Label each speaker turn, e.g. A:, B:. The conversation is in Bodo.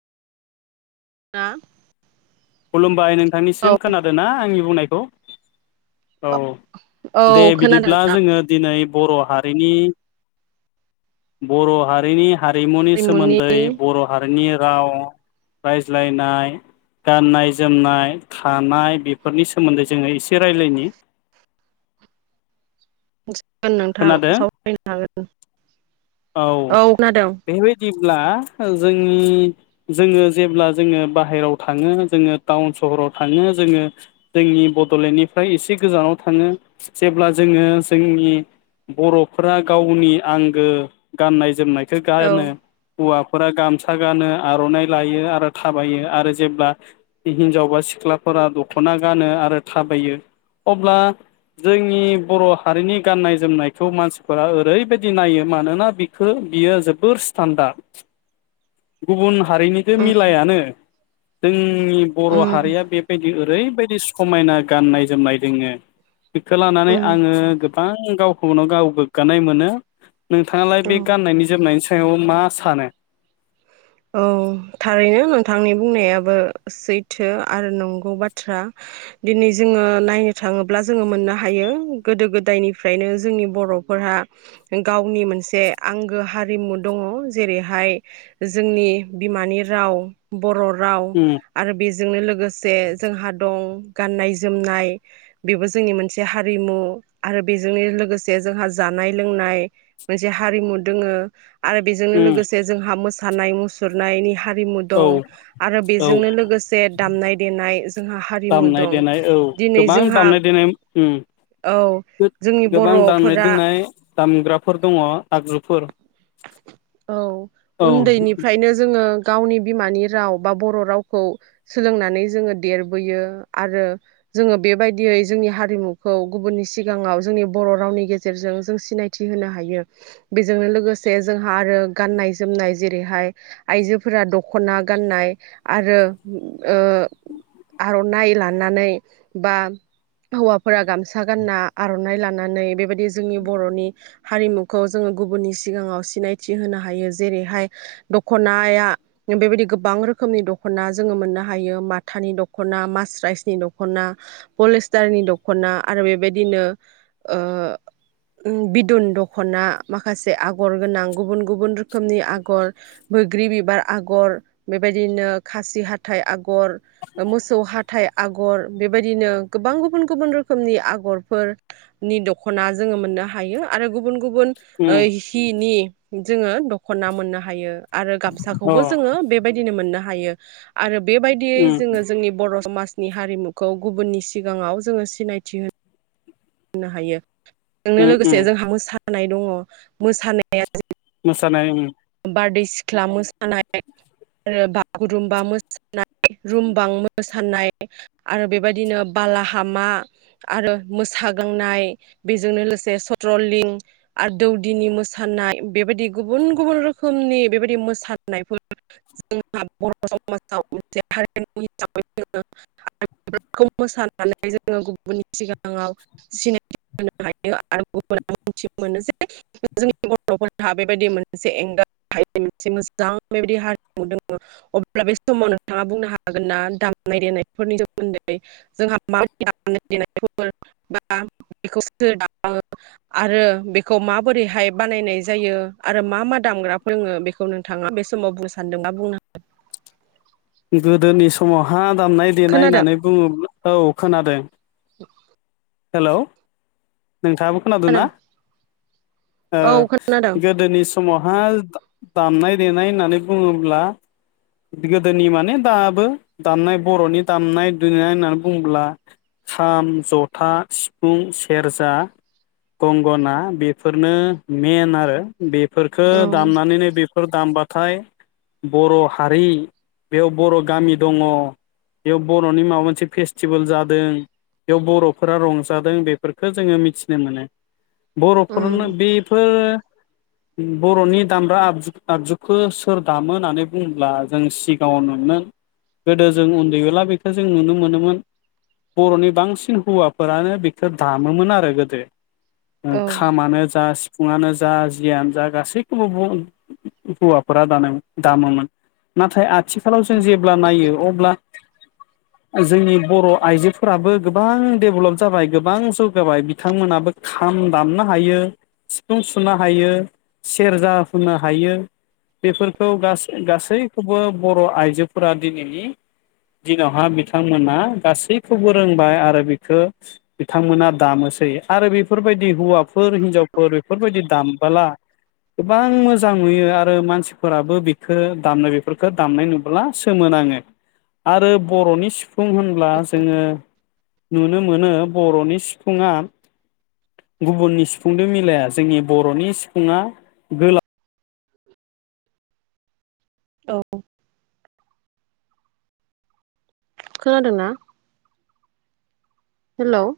A: आ
B: खुलुमबाय नोंथांनिसिम खोनादो ना आंनि बुंनायखौ? औ
A: औ
B: दे
A: खोनादों
B: बिदिब्ला
A: नोंथां
B: जोंङो दिनै बर' हारिनि बर' हारिनि हारिमुनि सोमोन्दै बर' हारिनि राव रायज्लायनाय गाननाय जोमनाय थानाय बेफोरनि सोमोन्दै जोंङो इसे रायलायनि।
A: [unintelligible] जागोन नोंथां सावरायनो हागोन।
B: औ बेबायदिब्ला जोंनि जोंङो जेब्ला जोंङो बाहेराव थांङो जोंङो टाउन सहराव थांङो जोंङो जोंनि बड'लेण्डनिफ्राय इसे गोजानाव थांङो जेब्ला जोंङो जोंनि बर'फोरा गावनि आंगो गाननाय जोमनाय खो
A: औ
B: गानो हौवाफोरा गामसा गानो आर'नाइ लायो आरो थाबायो आरो जेब्ला हिनजाव बा सिख्लाफोरा दखना गानो आरो थाबायो अब्ला जोंनि बर' हारिनि गाननाय जोमनायखौ मानसिफोरा ओरैबायदि नायो मानोना बिखो बियो जोबोर स्टानदार गुबुन हारिनिदो
A: उम
B: मिलायानो। जों जोंनि बर'
A: उम
B: हारिया बेबायदि ओरैबायदि समायना गाननाय जोमनाय दोङो। बेखो लानानै
A: उम
B: आङो गो गोबां गावखौनो गाव गोग्गानाय मोनो। नोंथाङालाय
A: औ
B: बे गाननायनि जोमनायनि सायाव मा सानो?
A: औ थारैनो नो थांनि बुंनायाबो सैथो आरो नंगौ बाथ्रा दिनै जोङो नायनो थाङोब्ला जोङो मोननो हायो गोदो गोदायनिफ्रायनो जोंनि बर'फोराहा गावनि मोनसे आंगो हारिमु दङ। जेरैहाय जोंनि बिमानि राव बर' राव
B: उम
A: आरो बेज जोंनो लोगोसे जोंहा दं गाननाय जोमनाय बेबो जोंनि मोनसे हारिमु आरो बेजोंनो लोगोसे जोंहा जानाय लोंनाय मोनसे हारिमु दोङो। आरो बेजोंनो
B: उम
A: लोगोसे जोंहा मोसा सानाय मुसुरनायनि हा रिमु
B: औ
A: दं, आरो
B: औ
A: बेजोंनो लोगोसे दामनाय देनाय जोंहा हारिमु
B: दामनाय
A: दं।
B: देनाय औ
A: दिनै
B: गोबां
A: जोंहा
B: दामनाय देनाय उम
A: औ जोंनि
B: गोबां दामनाय
A: बर'फोरा [inaudible]
B: देनाय दामग्राफोर दङ आगजुफोर
A: औ
B: औ
A: उन्दैनिफ्रायनो जोङो गावनि बिमानि राव बा बर' रावखौ सोलोंनानै जोङो देरबोयो आरो जोङो बेबायदियै जोंनि हारिमुखौ गुबुननि सिगाङाव जोंनि बर' रावनि गेजेरजों जों सिनायथि होनो हायो बेजोंनो लोगो जे जोंहा आरो गाननाय जोमनाय जेरैहाय आइजोफोरा दखना गाननाय आरो ओ आर'नाइ लानानै बा हौवाफोरा गामसा गानना आर'नाइ लानानै बेबायदि जोंनि बर'नि हारिमुखौ जोङो गुबुननि सि सिगाङाव सिनायथि होनो हायो जेरैहाय दखनाया बेबायदि गोबां रोखोमनि दखना जोङो मोननो हायो माथानि दखना मासराइसनि दखना पलिस्टारनि दखना आरो बेबायदिनो ओ बिदुन दखना माखासे से आगर गोनां गुबुन गुबुन रोखोमनि आगर बोग्रि बिबार आगर बेबायदिनो खासि हाथाइ, आगर मोसौ हाथाइ आगर बेबायदिनो गोबां गुबुन गुबुन रोखोमनि आगर फोरनि दखना जोङो मोननो हायो आरो गुबुन गुबुन
B: उम
A: ओइ हि नि जोङो दखना मोननो हायो। आरो गामसाखौबो
B: उम
A: जोङो बेबायदिनो मोननो हा हायो आरो बेबायदियै
B: उम
A: जोङो जोंनि बर समाज। नि हारिमुखौ गुबुननि सिगाङाव जोङो सिनायथि होनो। होनो हायो। नो लोगोसे
B: उम
A: जोंहा मोसा नाय दङ मोसानाया [inaudible]
B: मोसानाय उम।
A: बारदै सिख्ला मोसानाय आरो बागुरुमबा मोसानाय रुमबां मोसानाय आरो बेबायदिनो बालाहामा आरो मोसाग्लांनाय बेजोंनो लोगोसे सट्रलिं आरो दौदिनि मोसानाय बेबायदि गुबुन गुबुन रो खोमनि बेबायदि मोसानायफोर जोंहा बर' समाजाव मोनसे हारिमु हिसाबै मोसानानै जोङो गुबुननि सिगाङाव सिनायथि होनो हायो आरो गुबुथिनो मोनो जे जोंनि बर'हा बेबायदि मोनसे एंगार [unintelligible] फोरोङो बेखौ नोंथाङा बे समाव बुंनो सानदों बा बुंनो हा
B: गोदोनि समावहा दामनाय देनाय
A: खोनादों
B: होननानै बुङोब्ला औ खोनादों।
A: [inaudible]
B: हेलौ। नोंथाङाबो खोनादों ना? ओ
A: औ खोनादों
B: गोदोनि समावहाय दामनाय देनाय होननानै बुङोब्ला गोदोनि माने दाबो दामनाय बर'नि दामनाय दुनाय होननानै बुङोब्ला खाम, ज था, सिफुं, सेरजा, गंगना बेफोरनो मेन आरो। बेफोरखौ
A: औ
B: दामनानैनो बे फोर दामबाथाय बर' हारि बेयाव बर' गामि दङ' बेयाव बर'नि माबा मोनसे फेस्टिभेल जादों बेयाव बर' फोरा रंजादों बेफोरखौ जोङो मिथिनो मोनो।
A: उम
B: बर'फोरनो बेफोर बर'नि दामग्रा आबजु आगजुखौ सोर दामो होननानै बुंङोब्ला जों सिगाङाव नुनो गोदो जों उन्दैब्ला बेखौ जों नुनो मोनोमोन बर'नि बांसिन हौवा फोरानो बिखौ दामोमोन आरो गोदो। ओ
A: औ
B: खामानो जा फुङानो जा जियानो जा गासैखौबो हौवाफोरा दाना दामोमोन नाथाय आथिखालाव जों जेब्ला नायो अब्ला जोंनि बर'आइजोफोराबो गोबां। डेभेलप जाबाय गोबां जौगाबाय बिथांमोनाबो खाम दामनो हायो सिफुं सुनो हायो सेरजा हुनो हायो बेफोरखौ गासै गासैखौबो बर'आइजोफोरा दिनैनि दिनावहा बिथांमोना गासैखौबो रोंबाय आरो खौ बिथांमोना दामोसै आरो बेफोरबायदि हौवाफोर हिनजावफोर बेफोरबायदि दामबोला गोबां मोजां नुयो आरो मानसिफोराबो बेखौ दामनाय बेफोरखौ दामनाय नुब्ला सोमोनाङो आरो बर'नि सिफुं होनब्ला जोङो नुनो मोनो बर'नि सिफुङा गुबुननि सिफुंदो मिलाया जोंनि बर'नि सिफुङा गोलाव।
A: औ। खोनादोंना? हेलौ।